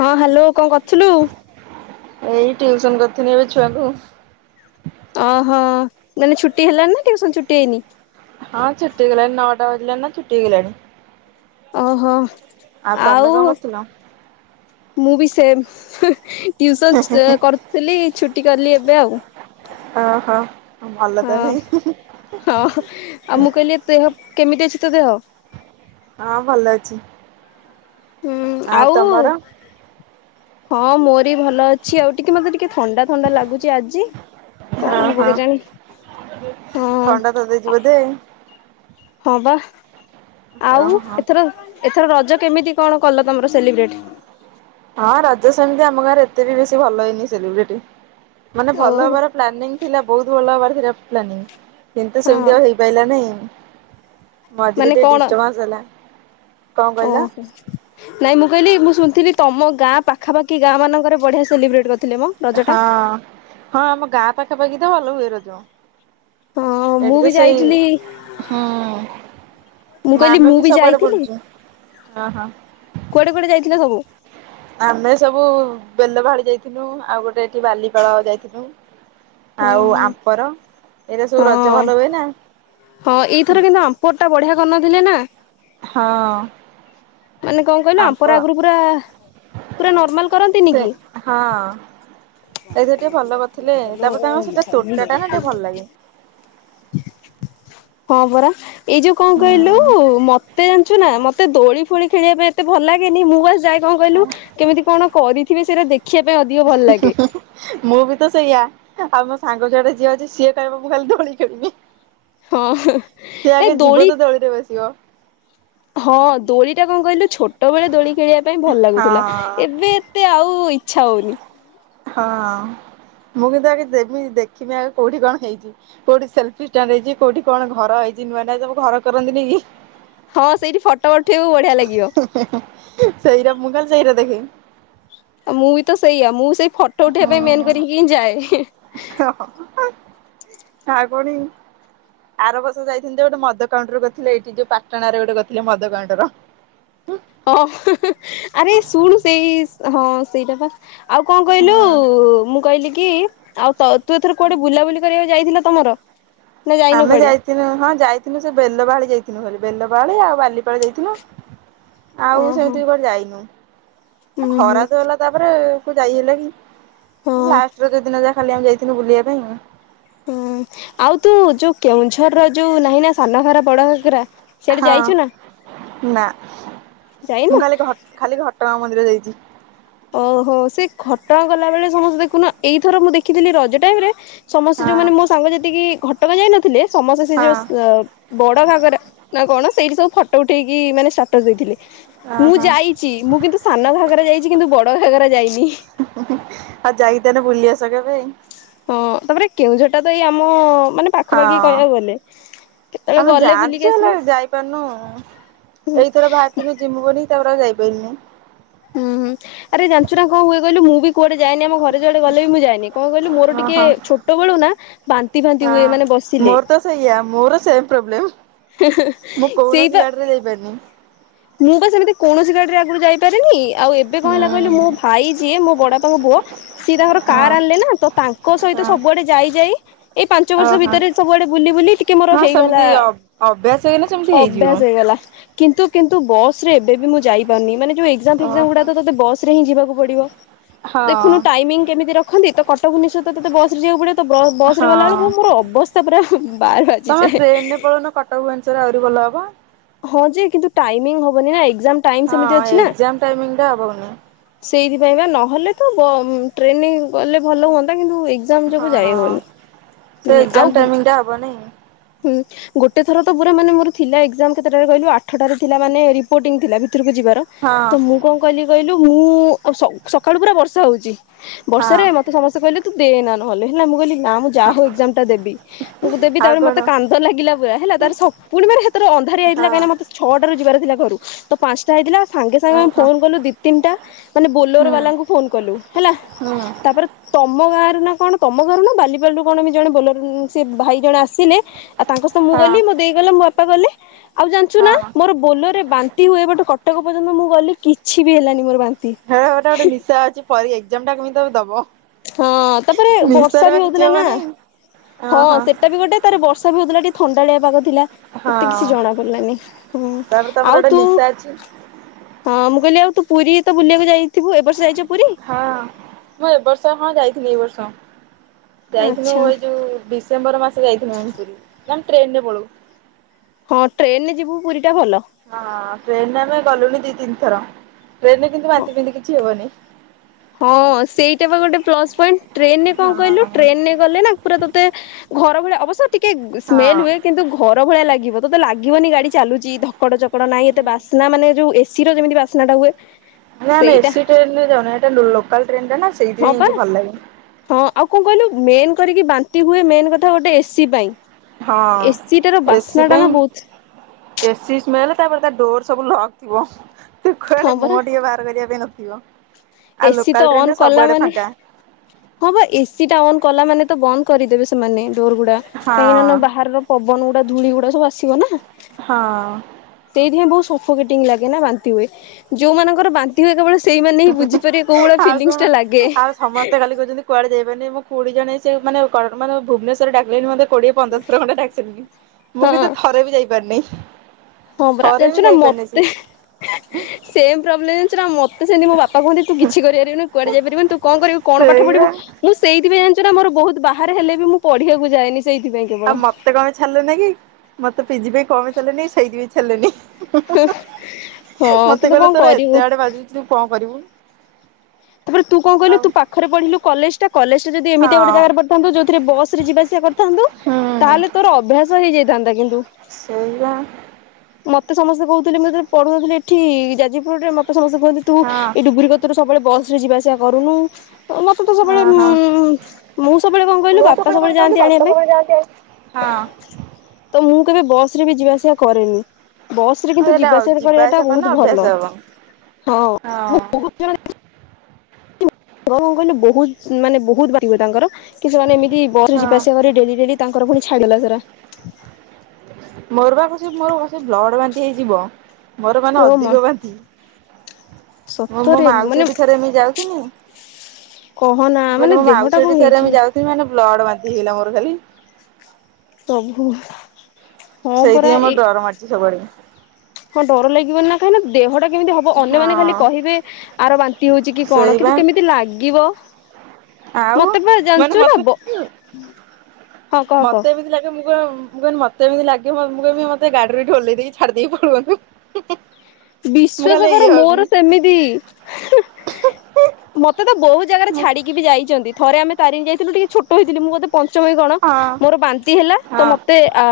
ହଁ ହ୍ୟାଲୋ କଣ କରୁଥିଲୁ? ଏଇ ଟିୟୁସନ। ପୁଣି ଏବେ ଛୁଆ କୁ ଓହୋ ମାନେ ଛୁଟି ହେଲାଣି ନା ଟିଉସନ ଛୁଟି ହେଇନି? ହଁ ଛୁଟି ଗଲାଣି ନଅଟା ବାଜିଲାଣି ନା ଛୁଟି ହେଇଗଲାଣି। ଓହୋ ତମେ ଆଉ କଣ କରୁଥିଲ? ମୁଁ ବି ସେମ୍ ଟିଉସନ ଚ କରୁଥିଲି ଛୁଟି କଲି ଏବେ ଆଉ। ଓ ହୋ। ହଁ ହଁ ଆଉ ମୁଁ କହିଲି ତୁ କେମିତି ଅଛି ତୋ ଦେହ? ହଁ ଭଲ ଅଛି। ହୁଁ ଆ ଆଉ ତମର? ହଁ ମୋର ବି ଭଲ ଅଛି ଆଉ, ଟିକେ ମତେ ଟିକେ ଥଣ୍ଡା ଥଣ୍ଡା ଲାଗୁଛି ଆଜି। ହଁ କଣ ହବ ହଁ କେ ଜାଣି, ହଁ। ଥଣ୍ଡା ଧରି ଦେଇଛି ବୋଧେ ହଁ ବା, ଆଉ ଓହୋ। ଏଥର ଏଥର ରଜ କେମିତି କଣ କଲ ତମର ସେଲିବ୍ରେଟ। [inaudible] ହଁ ରଜ [unintelligible] [unintelligible] ଓହୋ କିନ୍ତୁ ସେମିତି ହଁ ଆଉ ହେଇପାରିଲା ନି ମଝିରେ ମାନେ ଟିକେ କଣ ଡିଷ୍ଟ୍ରବାନ୍ସ ହେଲା। କଣ କହିଲ ଓହୋ ନାଇଁ ମୁଁ କହିଲି ମୁଁ ଶୁଣିଥିଲି ତମ ଗାଁ ପାଖାପଖି ଗାଁ ମାନଙ୍କରେ ବଢିଆ ସେଲିବ୍ରେଟ୍ କରି ହଁ ହଁ ଆମ ଗାଁ ପାଖାପାଖି ତ ଭଲ ହୁଏ ରଜ। ହଁ ମୁଁ ଏଠି ବି ତ ସେଇ ଯାଇଥିଲି ହଁ। ମୁଁ ମା କହିଲି ଆମେ ମୁଁ ବି ସବୁଆଡେ ଯାଇଥିଲି ବୁଲିଛୁ ହଁ ହଁ। କୁଆଡେ କୁଆଡେ ଯାଇଥିଲ ସବୁ? [inaudible] ଆମେ ସବୁ ବେଲ ଭାଡି ଯାଇଥିଲୁ ଆଉ ଗୋଟେ ଏଠି ବାଲିପାଳ ଯାଇଥିଲୁ। ଆଉ ହଁ ଆମ୍ପର ଏଇଟା ସବୁ ରଜ ହଁ ଭଲ ହୁଏ ନା। ହଁ ଏଇଥର କିନ୍ତୁ ଆମ୍ପଟ ଟା ବଢିଆ କରିନଥିଲେ ନା? ହଁ। ମାନେ କଣ କହିଲ ଆମ୍ପ ଆମ୍ପର ଆଗରୁ ପୁରା ପୁରା ନର୍ମାଲ କରନ୍ତିନି ସେ କି? [inaudible] ହଁ ଏଇଥର ଟିକେ ଭଲ କରିଥିଲେ ତାପରେ ତାଙ୍କ ସେଟା ତୋଟା ଟା ନା ଟିକେ ଭଲ ଲାଗେ। [unintelligible] [inaudible] ହଁ ପରା ଏଇ ଯୋଉ କଣ କହିଲୁ ହୁଁ ମତେ ଜାଣିଛୁ ନା ମତେ ଏତେ ଦୋଳି ଫୋଳି ଖେଳିବା ପାଇଁ ଏତେ ଭଲ ଲାଗେନି ମୁଁ ବାସ ଯଇ କଣ କହିଲୁ କେମିତି କଣ କରିଥିବେ ସେଇଟା ଦେଖିବା ପାଇଁ ଅଧିକ ଭଲ ଲାଗେ। [inaudible] ମୁଁ ବି ତ ସେଇଆ ଆଉ ମୋ ସାଙ୍ଗ ଯୁଆଡେ ଯିବ ଯେ ସିଏ କହିବ ମୁଁ ଖାଲି ଦୋଳି ଖେଳିବି। ହଁ [inaudible] ସେ ନାଇଁ ଆଗେ ଯିବ ଦୋଳି ତ ଦୋଳିରେ ବସିବ। ହଁ ଦୋଳି ଟା କଣ କହିଲୁ ଛୋ ଟବେଳେ ଦୋଳି ଖେଳିବା ପାଇଁ ଭଲ ହଁ ଲାଗୁଥିଲା ଏବେ ଏତେ ଆଉ ଇଚ୍ଛା ହଉନି। ହଁ ମୁଁ କିନ୍ତୁ ଆଗେ ଦେମି ଦେଖିମି ଆଗ କୋଉଠି କଣ ହେଇଛି କୋଉଠି ସେଲଫି ଷ୍ଟାଣ୍ଡ ହେଇଛି କୋଉଠି କଣ ଘର ହେଇଛି ଯେ ନୁଆ ନୁଆ ସବୁ ଘର କରନ୍ତିିନି କି? ହଁ ସେଇଠି ଫଟୋ ଉଠେଇବୁ ବଢିଆ ଲାଗିବ। ସଇରା ମୁଖାଲି ସଇରା ଦେଖେ। ଆଉ ମୁଁ ବି ତ ସେଇଆ ମୁଁ ସେଇ ଫଟୋ ଉଠେଇବା ପାଇଁ ମେନ୍ କରିକି ହିଁ ଯାଏ। ଆଉ କଣ କି? ଆର ବର୍ଷ ଯାଇଥିଲି ଯେ ଗୋଟେ ମଦକାଉଣ୍ଟର କରିଥିଲେ ଏଇଠି ଯୋଉ ପାଟଣାରେ ଗୋଟେ କରିଥିଲେ ମଦକାଉଣ୍ଟର। ହଁ ଆରେ ଶୁଣୁ ସେଇ ହଁ ସେଇଟା ପା ଆଉ କଣ କହିଲୁ ମୁଁ କହିଲି କି ଆଉ ତ ତୁ ଏଥର କୁଆଡେ ବୁଲାବୁଲି କରିବାକୁ ଯାଇଥିଲ? ତମର? ନା ଯାଇନୁ ଆମେ କୁଆଡେ ଯାଇଥିଲୁ ହଁ ଯାଇଥିଲୁ ସେ ବେଲ ବାହାଳି ଯାଇଥିଲୁ ହାରି। ବେଲବାହାଳି ଆଉ ବାଲିପାଳ ଯାଇଥିଲୁ ଆଉ ଓହୋ ସେମିତି ବି କୁଆଡେ ଯାଇନୁ। ହୁଁ ଖରା ହୁଁ ତ ହେଲା ତାପରେ କୋଉ ଯାଇ ହେଲା କି ହଁ ଲାଷ୍ଟର ଯଉ ଦିନ ଯାହା ଖାଲି ଆମେ ଯାଇଥିଲୁ ବୁଲିବା ପାଇଁ ଆଉ ହୁଁ ଆଉ ତୁ ଯୋଉ କେଉଁଝର ର ଯୋଉ ନାହିଁ ନା ସାନ ଘଗରା ବଡ ଘଗରା। ହଁ ନା ମୁଁ ଯାଇନୁ? ଖାଲି ଘ ଖାଲି ଘଟଗାଁ ମନ୍ଦିର ଯାଇଛି। [unintelligible] ଓହୋ ସେ ଖଟଗାଁ ଗଲା ବେଳେ ସମସ୍ତେ ଦେଖୁନ ଏଇଥର ମୁଁ ଦେଖିଥିଲି ରଜ ଟାଇମ ରେ ସମସ୍ତେ ହଁ ଯୋଉମାନେ ମୋ ସାଙ୍ଗ ଯେତିକି ଘଟଗାଁ ଯାଇନଥିଲେ ସମସ୍ତେ ସେ ହଁ ଯୋଉ ବଡ ଘାଗରା ନା କଣ ସେଇଠି ସବୁ ଫଟୋ ଉଠେଇକି ମାନେ ଷ୍ଟାର୍ଟର ଦେଇଥିଲେ। ଅ ମୁଁ ହଁ ଯାଇଛି ମୁଁ କିନ୍ତୁ ସାନ ଘାଗରା ଯାଇ [inaudible] ଆଉ ଯାଇକି ତାହାନେ ବୁଲିଆସ କେବେ। ହଁ ତାପରେ କେଉଁଝରଟା ତ ଏଇ ଆମ ମାନେ ପାଖ ପାାଖି ହଁ କହିବାକୁ ଗଲେ କେତେବେଳେ ଆମେ ଗଲେ ଯାଆନ୍ତି ଯେ ବୁଲିକି ହେଲେ ଆସିବା। [inaudible] ଯାଇପାରୁନୁ। ଏଇଥର ବାହାରିଥିନୁ ଜିମୁବୋଲି ତାପରେ ଆଉ ଯାଇପାଇଲୁନି ହୁଁ ଆରେ ଯାଞ୍ଚୁନା କଣ ହୁଏ କହିଲୁ ମୁଁ ବି କୁଆଡେ ଯାଏନି ଆମ ଘରେ ଯିଏ ଯୁଆଡେ ଗଲେ ବି ମୁଁ ଯାଏନି କଣ କହିଲୁ ମୋର ଟିକେ ଓହୋ ଛୋଟ ବେଳୁନା ବାନ୍ତି ଫାନ୍ତି ହୁଏ ମାନେ ବସିଲେ। ଆ ମୋର, ସେମ୍ ପ୍ରୋବ୍ଲେମ୍। ମୁଁ ସେଇ କୌଣସି ତ ଗାଡିରେ ଜାଇପାରିନି। ମୁଁ ବା ସେମିତି କୌଣସି ଗାଡିରେ ଆଗରୁ ଯାଇପାରେନି ଆଉ ଏବେ କଣ ହୁଁ ହେଲା କହିଲୁ ମୋ ଭାଇ ଯିଏ ମୋ ବଡବାପାଙ୍କ ପୁଅ ସିଏ ତାଙ୍କର ହଁ କାର୍ ଆଣିଲେ ନା ତ ତାଙ୍କ ସହି ତ ହଁ ସବୁଆଡେ ଯାଇ ଯାଇ ଏଇ ପାଞ୍ଚ ବର୍ଷ ଓହୋ। ଭିତରେ ସବୁଆଡେ ବୁଲି ବୁଲି ଟିକେ ମୋର ହଁ ହେଇଗଲା, ସେମିତି ଅଭ୍ୟାସ ହେଇଗଲେ ସେମିତି ହେଇଯିବ। ଅଭ୍ୟାସ ହେଇଗଲା। କିନ୍ତୁ କିନ୍ତୁ ବସରେ ଏବେ ବି ମୁଁ ଯାଇପାରୁନି ମାନେ ଯୋଉ ଏଗଜାମ ଓହୋ ଫେଗଜାମ ଗୁଡା ତତେ ବସ ରେ ହିଁ ଯିବାକୁ ପଡିବ। ହଁ ଦେଖୁନୁ ଟାଇମିଂ କେମିତି ରଖନ୍ତି ତ କଟକ ଭୁବନେଶ୍ୱର ତ ତତେ ବସ ରେ ଯିବାକୁ ପଡିବ ତ ବ୍ର ବସ ରେ ହଁ। ଗଲା ବେଳକୁ ମୋର ଅବସ୍ଥା ପୁରା ବାହାର ତମେ ବାଜିଯାଏ ଏହେ ଟ୍ରେନରେ ଇଁ ପଳଉନ କଟକ ଭୁବନେଶ୍ୱର ଆହୁରି ଭଲ ହବ। ହଁ ଯେ କିନ୍ତୁ ଟାଇମିଂ ହବନି ନା ଏକ୍ଜାମ ଟାଇମ ହଁ ସେମିତି ଅଛି ନା। ଏକ୍ସାମ ଟାଇମିଂ ଟା ହବନି। ସେଇଥିପାଇଁ ବା ନହେଲେ ତ ବ ଉଂ ଟ୍ରେନରେ ଗଲେ ଭଲ ହୁଅନ୍ତା କିନ୍ତୁ ଏ ଏଗଜାମ ଯୋଗୁ ଯାଇ ହଁ। ସେ ହଉନି ଆଉ ଏକ୍ଜାମ ହୁଁ ଟାଇମିଂ ଟା ହବନି ଗୋଟେ ଥର ତ ପୁରା ମାନେ ମୋର ଥିଲା ଏକ୍ଜାମ କେତେଟାରେ କହିଲୁ ଆଠଟାରେ ଥିଲା ମାନେ ରିପୋର୍ଟିଂ ଥିଲା ଭିତରକୁ ଯିବାର ହଁ ତ ମୁଁ କଣ କହିଲି କହିଲୁ ମୁଁ ସକାଳୁ ପୁରା ବର୍ଷା ହଉଛି ହଁ ବର୍ଷାରେ ମତେ ସମସ୍ତେ କହିଲେ ତୁ ଦେନା ନହେଲେ ହେଲା ମୁଁ କହିଲି ନା ମୁଁ ଯା ହଉ ହଁ। ଏଗଜାମ ଟା ଦେବି ମୁଁ ଦେବି ଆଉ ତାପରେ କଣ ମତେ କାନ୍ଦ ଲାଗିଲା ପୁରା ହେଲା ତାରେ ସ ପୁଣି ମର ହେଥେରେ ଅଂ ହଁ ହେଇଥିଲା କାହିଁକିନା ମୋତେ ଛଅଟାରୁ ଯିବାର ଥିଲା ଘରୁ ତ ପାଞ୍ଚଟା ହେଇଥିଲା ସାଙ୍ଗେ ସାଙ୍ଗେ ହଁ ଆମେ ହଁ ଫୋନ କଲୁ ଦି ତିନିଟା ମାନେ ବୋଲୋର ହୁଁ ବାଲାଙ୍କୁ ଫୋନ କଲୁ ହେଲା ହୁଁ ହଁ। ତାପରେ ତମ ଗାଁରୁ ନା କଣ ତମ ଗାଁରୁ ନା ବାଲିପାଲରୁ କଣ ଜଣେ ବୋଲର ସେ ଭାଇ ଜଣେ ଆସିଲେ ଆଉ ତାଙ୍କ ସହ ମୁଁ ଗଲି ମୋ ଦେଇ ଗଲା ମୋ ବାପା ଗଲେ ଆଉ ଜାଣିଛୁ ନା ହଁ ମୋର ବୋଲରରେ ବାନ୍ତି ହୁଏ ବଟ କଟକ ପର୍ଯ୍ୟନ୍ତ ମୁଁ ଗଲି କିଛି ବି ହେଲାନି ମୋର ବାନ୍ତି। ହେରା ଗୋଟେ ନିଶା ଅଛି ପରେ ଏଜାମ ଟା କେମିତି ତମେ ଦବ। ହଁ ତାପରେ ବର୍ଷା ନିଶାରେ ବି ବା କିଛି ହଉଥିଲା ନା ହବନି ହଁ ଓହୋ ସେଟା ବି ଗୋଟେ ତାର ବର୍ଷା ବି ହଉଥିଲା ଟିକେ ଥଣ୍ଡାଳିଆ ପାଗ ଥିଲା ହଁ। ଏତେ କିଛି ଜଣା ପଡିଲାନି ହୁଁ ତାପରେ ତମର ଆଉ ଗୋଟେ ତୁ ନିଶା ଅଛି ହଁ ମୁଁ କହିଲି ଆଉ ତୁୁ ପୁରୀ ତ ବୁଲିବାକୁ ଯାଇଥିବୁ ଏବର୍ଷ ଯାଇଛୁ? ପୁରୀ? ହଁ ମୁଁ ଏବର୍ଷ ହଁ ଯାଇଥିଲି ଏ ବର୍ଷ। ଯାଇଥିଲୁ ଆଚ୍ଛା ଏଇ ଯୋଉ ଡିସେମ୍ବର ମାସ ଯାଇଥିଲୁ ଆମେ ପୁରୀ ଆମେ ଟ୍ରେନରେ ପଳଉ। ହଁ ଟ୍ରେନରେ ଯିବୁ ପୁରୀ ଟା ଭଲ। ହଁ ଟ୍ରେନରେ ଆମେ ଗଲୁଣିି ଦି ତିନିଥର ଟ୍ରେନରେ କିନ୍ତୁ ହଁ। ବାନ୍ତି ଫାନ୍ତି କିଛି ହୁଏନି। ହଁ ସେଇଟା ବା ଗୋଟେ ପ୍ଲସ ପଏଣ୍ଟ ଟ୍ରେନରେ କଣ କହିଲୁ ହଁ ଟ୍ରେନରେ ଗଲେ ନା ପୁରା ତତେ ଘର ଭଳିଆ ଅବଶ୍ୟ ଟିକେ ହଁ। ସ୍ମେଲ ହୁଏ କିନ୍ତୁ ଘର ଭଳିଆ ଲାଗିବ ତତେ ଲାଗିବନି ଗାଡି ଚାଲୁଚି ଧ ଧକଡ଼ ଚକଡ଼ ଚକଡ ନାଇଁ ଏତେ ବାସ୍ନା ମାନେ ଯୋଉ ଏସିର ଯେମିତି ବାସ୍ନାଟା ହୁଏ ଆଲୋ ଆମେ ସେଇଟା ଏସି ଟ୍ରେନ ରେ ଯାଉନୁ ଏଇଟା ଲୋ ଲୋ ହଁ ପା ହଁ ଆଉ କଣ କହିଲୁ ମେନ୍ କରିକି ବାନ୍ତି ହୁଏ ମେନ୍ କଥା ଗୋଟେ ଏସି ପାଇଁ ହଁ ଏସିଟାର ଏସି ବାସ୍ନାଟା ନା ପାଇଁ ବହୁତ ଏସି ସ୍ମେଲ ତାପରେ ତା ଡୋର ସବୁ ଲକଥିବ ହଁ ତୁକୁଆଡେ ପରା ମୁହଁ ଟିକେ ବାହାର କରିବା ପାଇଁ ନଥିବ। ଆଉ ଏସିି ଲୋକାଲ ତ ଟ୍ରେନରେ ଅନ୍ କଲା ସବୁଆଡେ ମାନେ ଫାଙ୍କା। ହଁ ବା ଏସି ଟା ଅନ୍ କଲା ମାନେ ତ ବନ୍ଦ କରିଦେବେ ସେମାନେ ଡୋର ଗୁଡା କାହିଁକି ନା ହଁ ବାହାର ର ପବ ପବନ ଗୁଡା ଧୂଳି ଗୁଡା ସବୁ ଆସିବ ନା ହଁ ଅଁ ନୁହେଁ ବହୁତ ସଫକେଟିଙ୍ଗ ଲାଗେ ନା ବାନ୍ତି ହୁଏ ଯୋଉ ମାନଙ୍କର ବାନ୍ତି ହୁଏ କେବଳ ସେଇମାନେ ହିଁ ବୁଝିପାରିବେ କୋଉ ଭଳିଆ ଆଉ କଣ? ଫିଲଙ୍ଗସଟା ଲାଗେ। ଆଉ ସମସ୍ତେ ଖାଲି କହୁଛନ୍ତି କୁଆଡେ ଯାଇପାରେନି ମୋ ଖୁଡି ଜଣେ ସେ ମାନେ ମାନେ କୋଡି ଜଣ ସେ ମାନେ ଭୁବନେଶ୍ୱର ଡାକିଲେବି ମତେ କୋଡିଏ ପନ୍ଦରଥର ଖଣ୍ଡେ ଡାକିସାରଲେଣି ମୁଁ ହଁ କିନ୍ତୁ ଥରେ ବି ଯାଇପାରିନି। ହଁ ପରା ଥରେ ବି ଜାଣିଚୁ ନା ଯାଇପାରିନି ସେ ମତେ ସେମ୍ ପ୍ରୋବ୍ଲେମ୍ ଜଣି ନା ମତେ ତ ସେମିତି ମୋ ବାପା କୁହନ୍ତି କିଛି କରିପାରିବୁନି କୁଆଡେ ଯାଇପାରିବୁନି ତୁ କଣ କରିବୁ କଣ ପାଠ ପଢିବୁ ସେଇବା ମୁଁ ସେଥିପାଇଁ ଜାଣ ଯୋଉଟା ମୋର ବହୁତ ବାହାର ହେଲେ ବି ମୁଁ ପଢିବାକୁ ଯାଏନି ସେଇଥିପାଇଁ କେବଳ। ଆଉ ମତେ କଁ ପାଇଁ ଛାଡିଲେନି କି ମତେ ପିଜି ପାଇଁ କଁ ପାଇଁ ଲେନି କି ସେଇଥିପାଇ ଛାଡିଲେନି। [unintelligible] ହଁ ମତେ କିନ୍ତୁ କହିଲେ କଣ ତୋର କରିବୁ। ଏତେ ଆଡେ ବାଜୁଚି ତୁ କଣ କରିବୁ। ତାପରେ ତୁ କଣ କହିଲୁ ଆଉ ତୁ ପାଖରେ ପଢିଲୁ କଲେଜ ଟା କଲେଜଟା ଯଦି ହଁ ଏମିତିଆ ଗୋଟେ ଜାଗାରେ ପଡିଥାନ୍ତ। ଯୋଉଥିରେ ବସରେ ଯିବା ଆସିବା କରିଥାନ୍ତୁ ହୁଁ ତାହେଲେ ତୋର ଅଭ୍ୟାସ ହେଇଯାଇଥା ନ୍ତା କିନ୍ତୁ ସେଇବା ମତେ ସମସ୍ତେ କୋହୁଥିଲେ ମୁଁ ଯେତେବେଳେ ପଢୁନଥିଲି ଏଠି ଯାଜପୁଡରେ ମତେ ସମସ୍ତେ କୁହନ୍ତି ତୁ ହଁ ଏଇ ଡୁବୁରି କତୁରୁ ସବୁବେଳେ ବସରେ ଯିବା ଆସିବା କରୁନୁ। ମତେ ତ ହଁ ସବୁବେଳେ ଉଁ ହଁ ମୁଁ ସବୁବେଳେ କଣ କହିଲୁ ବାପା ସବୁବେଳେ ଯାଆନ୍ତି ଆଣିବା ପାଇଁ। ହଁ। ତ ମୁଁ କେବେ ବସରେ ବି ଯିବା ଆସିବା କରେନି। ବସରେ ଆଉ କିନ୍ତୁ ଏଇଟା ଯିବା ଆସିବା ଟା କରିବାଟା କଲେ ବୋହୁତ ଅଭ୍ୟାସ ଭଲ। ହବ ହଁ ମୁଁ ହଁ ବୋହୁତ ଥର ଦେଖିଚି [inaudible] [inaudible] କଣ କହିଲୁ ବୋହୁତ ମାନେ ବହୁତ ବାକିହୁଏ ତାଙ୍କର କିନ୍ତୁ ମାନେ ଏମି ଯଦି ବସରେ ଯିବା ହଁ ଆସିବା କରିବୁ ଡେଲି ଡେଲି ତାଙ୍କର ଫୁଣି ଛାଡିଗଲା ସେରା। ମୋର ବା କସି ମୋର ବର୍ଷେ ବ୍ଲଡ ବାନ୍ତି ହେଇଯିବ। ମୋର ମାନେ ଓ ମା ଅଧିକ ବାନ୍ତି ମୁଁ ମୋ ସତରେ ମାଉସୀ ମାନେ ଘଟିକି ଥରେ ଏମିତି ଯାଉଥିନି କହନା ମାନେ ବୋଇଲେ ମୈ ଦେହଟା ମାଉସୀ କଣ ଘଟି ଥରେ ହେଇଛି ଏମିତି ଯାଉଥିମି ମାନେ ଲଡ ବାନ୍ତି ହେଇଗଲା ମୋର ଖାଲି। ପ୍ରଭୁ ହଁ ସେଇଥିପାଇଁ ମୋତେ ଡର ମାଡୁଚି ସବୁଆଡେ। ଆଉ ଡର ଲାଗିବନି ନା କାହିଁକି ନା ଦେହଟା କେମିତି ହବ ଅନ୍ୟମାନୋନ ଖାଲି ହଁ କହିବେ ଆର ବାନ୍ତି ହୋଉଚି କି ସେଇ କଣ ବା କିନ୍ତୁ କେମିତି ଲାଗିବ। ଆଉ ମତେ ବା ମାନେ ଜାଣିଛୁ ନା ମତେ ବ [unintelligible] ହଁ କହ କହ ମତେ ଏମିତି ଲାଗେ ମୁଁ କଣ ମୁଁ କହିଲି ମତେ ଏମିତି ଲାଗିବ। ମୁଁ କହମି ମତେ ଗାଡିରୁ ଓହ୍ଲେଇ ଦେଇକି ଛାଡି ଦେଇକି ପଳୁଅନ୍ତେ। ବିଶ୍ୱାସ କର ମୋର ସେମିତି। ମତେ ତ ବହୁତ ଜାଗାରେ ମୁଁ ଛାଡିକି ବି ଯାଇଚନ୍ତି ଥରେ ଆମେ ତାରିଣୀ ଯାଇଥିଲୁ ଟିକେ ଛୋଟ ହେଇଥିଲି। ମୁଁ ବୋଧେ ପଞ୍ଚମ କି କଣ ହଁ ମୋର ବାନ୍ତି ହେଲା ତ ହଁ ମତେ ଆ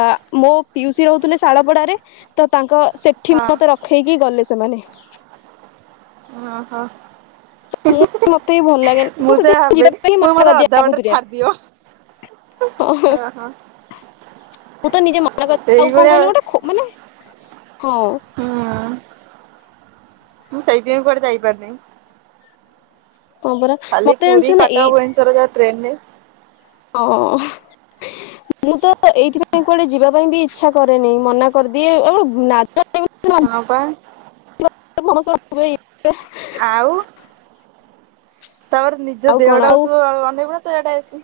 ମୋ ପିଉସି ରହୁଥିଲେ ଶାଳପଡାରେ ତ ତାଙ୍କ ସେଠି ହଁ। ମତେ ର ଲି ଗଲେ ସେମାନେ। ଅ ହ। [unintelligible] ମତେ ବି ଭଲ ଲାଗେନି ତ ମୁଁ ସେୟା ସେଥିପାଇଁ ଭାବେ ଯିବା ପାଇଁ ମୁଁ [unintelligible] ମନା ମତେ କରିଦିଏ ଅଧା ବାଟରେ ଆଗତୁରିଆ ଛାଡିଦିଅ। [unintelligible] ହଁ ହଁ। ମୁଁ ତ ନିଜେ ମନା [inaudible] ଆଉ କଣ କହିଲ ଗୋଟେ ଖ ମାନେ ହଁ ହୁଁ। ମୁଁ ସେଇଥି ପାଇଁ କୁଆଡେ ଯାଇ ପାରୁନି। ହଁ ପରା ଖାଲି ମତେ ପୁରି, ଜାଣିଛୁ ନା କଟକ ଭୁନେଶ୍ବର ଯାହା ଟ୍ରେନରେ ଓ ହୋ [unintelligible] ମୁଁ ତ ଏଇଥିପାଇଁ କୁଆଡେ ଯିବା ପାଇଁ ବି ଇଚ୍ଛା କରେନି ମନା କରିଦିଏ। [unintelligible] ହଁ ପା। ଆଉ [inaudible] ତାପରେ ନିଜ ଆଉ କଣ ଦେହଟାକୁ ଆଉ ତୁ ଅ-ଅନେଇବୁନା ତୁ ଇଆଡେ ସି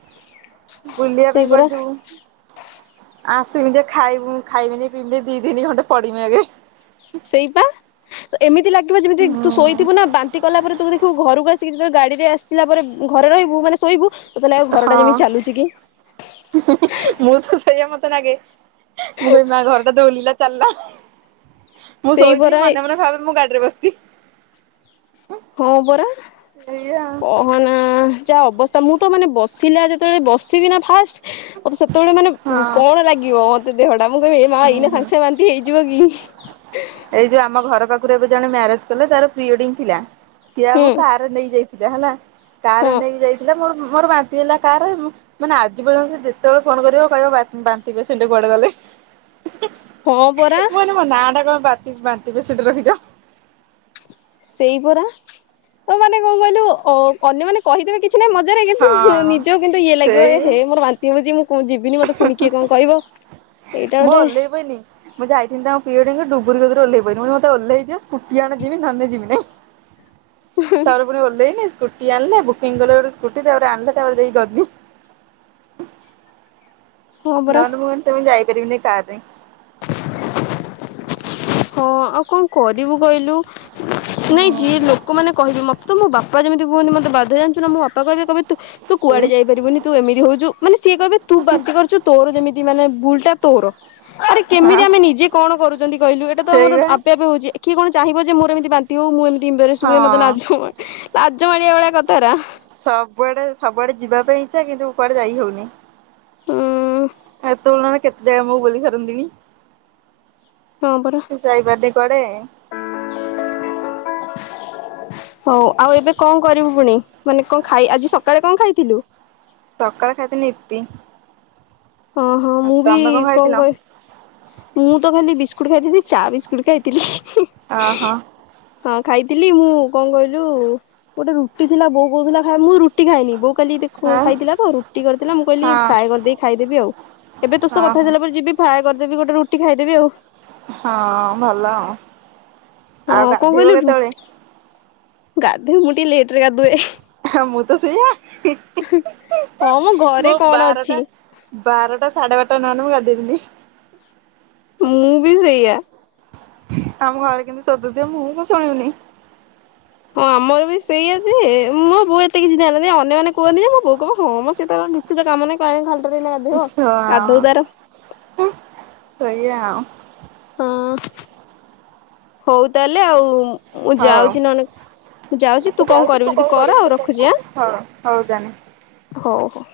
ବୁଲିବା ସେଇ ପାଇଁ ପରା କୁଆଡେ ଯିବୁ। ଆ ସେମିତିରେ ଖାଇବୁ-ଖାଇମିନି ପିଇମିନି ଦି ଦିନି ଖଣ୍ଡେ ପଡମି ଆଗେ। ସେଇପା ଏମିତି ଲାଗିବ ଯେମିତି ତୁ ହୁଁ ଶୋଇଥିବୁ ନା ବାନ୍ତି କଲା ପରେ ତୁ ଦେଖିବୁ ଘରକୁ ଆ ସିଧା ଗାଡିରେ ଆସିଲା ପରେ ଘରେ ରହିବୁ ମାନେ ଶୋଇବୁ ତତେ ଲାଗିବ ଘରଟା ହଁ ଯେମିତି ଚାଲୁଛି କି [unintelligible] ମୁଁ ତ ସେଇଆ ମ ଲାଗେ ମୁଁ କହିବି ମା ଘରଟା ତ ଉଡ଼ିଲା ଚାଲିଲା। ମୁଁ ସେଇ ଶୋଇଥିବି ପରା ମନେ ମନେ ଭାବେ ମୁଁ ଗାଡ଼ି ରେ ବସିଛି। ହଁ ପରା ଏଇଆ କହନା। ଯାହା ଅବସ୍ଥା ମୁଁ ତ ମାନେ ବସିଲା ଯେତେବେଳେ ବସିବି ନା ଫାଷ୍ଟ୍ ମତେ ସେତେବେଳେ ମାନେ ହଁ କଣ ଲାଗିବ ମତେ ଦେହ [unintelligible] କହିବି ଏ ମା ହୁଁ ଏଇନେ ହୁଁ। ସାଙ୍ଗେ ସାଙ୍ଗେ ବାନ୍ତିି ହେଇଯିବ କି। ଏଇ ଯୋଉ ଆମ ଘର ପାଖରୁ ଏବେ ଜଣେ ମ୍ୟାରେଜ୍ କଲେ ତାର ପ୍ରୀ ୱେଡିଂ ଥିଲା ସିଏ ହୁଁ ଆମକୁ କାର ରେ ନେଇ ଯାଇ ଯା ହେଲା କାର ହଁ ନେଇକି ଯାଇଥିଲା ମୋର ମୋର ବାନ୍ତି ହେଲା କାର ରେ ମାନେ ଆଜି ପର୍ଯ୍ୟନ୍ତ ସେ ଯେତେବେଳେ ଫୋନ କରିବ କହିବ ବା ବାନ୍ତିିପେସେଣ୍ଟ୍ କୁଆଡ଼େ ଗଲେ। [unintelligible] ମୁଁ ହଁ ପରା କହିଲି ମୋ ନା ଟା କଣ ବାନ୍ତି ବାନ୍ତିିପେସେଣ୍ଟ୍ ରଖିଚ। ସେଇ ପରା ତ ମାନେ କଣ କହିଲୁ ଅ ଅନ୍ୟମାନେ କହିଦେବେ କି କିଛି ନାହିଁ ମଜାରେ କିନ୍ତୁ ହଁ ନିଜ କୁ କିନ୍ତୁ ଇଏ ଲାଗିବ ସେଇ ଏହେ ମୋ ବାନ୍ତି ହବ ଯେ ମୁଁ ଯିବିନି ମତେ ପୁଣି କିଏ କଣ କହିବ ଏଇଟା ଗୋଟେ ପ୍ରିୱେଡିଂ ଡୁବୁରି କତି ରୁ ଓହ୍ଲେଇ ପଇଲି ମୋତେ ଓହ୍ଲେଇ ଦିଅ ସ୍କୁଟି ଆଣ ଯିବି ନହେଲେ ନାଇଁ ଯିବିନି। ତାପରେ ପୁଣି ଓହ୍ଲେଇ [unintelligible] ସ୍କୁଟି ଆଣିଲେ ବୁକିଂ କଲେ ଗୋଟେ ସ୍କୁଟି ତାପରେ ଆଣିଲେ ତାପରେ ଯାଇକି ଗଲି। ହଁ ପରା ନହଲେ ମୁଁ ସେମିତି ଯାଇପାରିବିନି କାର୍ ରେ। ହଁ ଆଉ କଣ କରିବୁ କହିଲୁ ନାଇଁ ଯିଏ ଲୋକମାନେ କହିବେ ମତେ ତ ମୋ ବାପାଯେମିତି କୁହନ୍ତି ମତେ ବାଧେ ଜାଣିଛୁ ନା ମୋ ବାପା କହିବେ କହିବେ ତୁ ହୁଁ। କୁଆଡ଼େ ଯାଇପାରିବୁନି ତୁ ଏମିତି ହଉଚୁ ମାନେ ସିଏ କହିବେ ତୁ ବାନ୍ତି କରିଚୁ ତୋର ଯେମିତି ମାନେ ଭୁଲ ଟା। ତୋର ଆରେ ହଁ କେମିତି ଆମେ ନିଜେ କଣ କରୁଛନ୍ତି କହିଲୁ ଏଇଟା ତ ଆମର ସେଇବା ଆପେ ଆପେ ହଉଛି। କିଏ କଣ ଚାହିଁବ ଯେ ମୋର ଏମିତି ବାନ୍ତି ହଉ ମୁଁ ଏମ ଇମ୍ବ୍ରାସେ ହଁ ହୁଏ ମତେ ଲାଜ ମା ଲାଜ ମାାରିବା ଭଳିଆ କଥା ରା। ସବୁଆଡେ ସବୁଆଡେ ଯିବା ପାଇଁ ଇଚ୍ଛା କିନ୍ତୁ କୁଆଡ଼େ ଯାଇ ହଉନି। ଉଁ ହେତେବେଳୁ ମାନେ କେତେ ମୁଁ ବୁଲି ସାରନ୍ତିଣି। ହଁ ପରା। ଯାଇପାରୁନି କୁଆଡ଼େ। ହଉ ଆଉ ଏବେ କଣ କରିବୁ ପୁଣି ମାନେ କଣ ଖାଇ ଆଜି ସକାଳେ କଣ ଖାଇଥିଲୁ? ସକାଳେ ଖାଇଥିଲି ୟିପି। ଅ ହଁ ମୁଁ ବି କଣ କହିଲୁ ମୁଁ ତ ଖାଲି ବିସ୍କୁଟ୍ ଖାଇଥିଲି। ଚା ବିସ୍କୁଟ୍ ଖାଇଥିଲି। ଓ ହୋ। ହଁ ଖାଇଥିଲି ମୁଁ କଣ କହିଲୁ ଗୋଟେ ରୁଟି ଥିଲା ବୋଉ କହୁଥିଲା ଖାଇ ମୁଁ ରୁ ରୁଟି ଖାଇନି ବୋଉ କାଲି ଆଉ ଖାଇଥିଲା ତ ରୁଟି କରିଥିଲା ମୁଁ କହିଲି ହଁ ଫ୍ରାଏ କରିଦେଇ ଖାଇ ଯିବି ଆଉ ଏବେ ତୋ ସ କଥା ଓହୋ। ହେଇସାରିଲା ପରେ ଯିବି ଫ୍ରାଏ କରିଦେବି ଗୋଟେ ରୁଟି ଖାଇଦେବି ଆଉ। ହଁ ଭଲ ଆଉ ହଁ କଣ ଗାଧେଇବ କହିଲୁ କେତେବେଳେ? ଗାଧୋଇ ମୁଁ ଟିକେ ଲେଟ୍ ମୁଁ ତ ସେଇଆ। ହଁ ମ ମୋ ଘରେ କଣ ବାରଟା ଅଛି। ବାରଟା ସାଢେ ବାରଟା ନହେଲେ ମୁଁ ଗାଧେଇବିନି। ମୁଁ ବି ସେଇଆା। ଆମ ଘରେ କିନ୍ତୁ ଶୋଦୁଥିବେ ମୁଁ କଣ ଶୁଣିବିନି। ହଁ ଆମର ବି ସେଇଆ ଯେ ମୋ ବୋଉ ଏତେ କିଛି ନାହିଁ ଅନ୍ୟମାନେ କୁହନ୍ତି ଯେ ମୋ ବୋଉ କହେ ହଁ ମ ସେ କିଛି ତ କାମ ନାହିଁ କାଇଁ ଖାଲିଟାରେ ଏଇନା ଗାଧେଇବ ଗାଧୋଉ ତାର। ହଁ ସେଇଆ ଆଉ। ହଁ ହଉ ତାହେଲେ ଆଉ ମୁଁ ହଉ। ଯାଉଛି ନହେଲେ ମୁଁ ଯାଉଛି ତୁ କଣ କରିବୁ ଯଦି କର ଆଉ ତୁ ରଖୁଛି ଆଁ କରିବୁ ହଉ ହଉ ତାନେ। ହଉ ହଉ।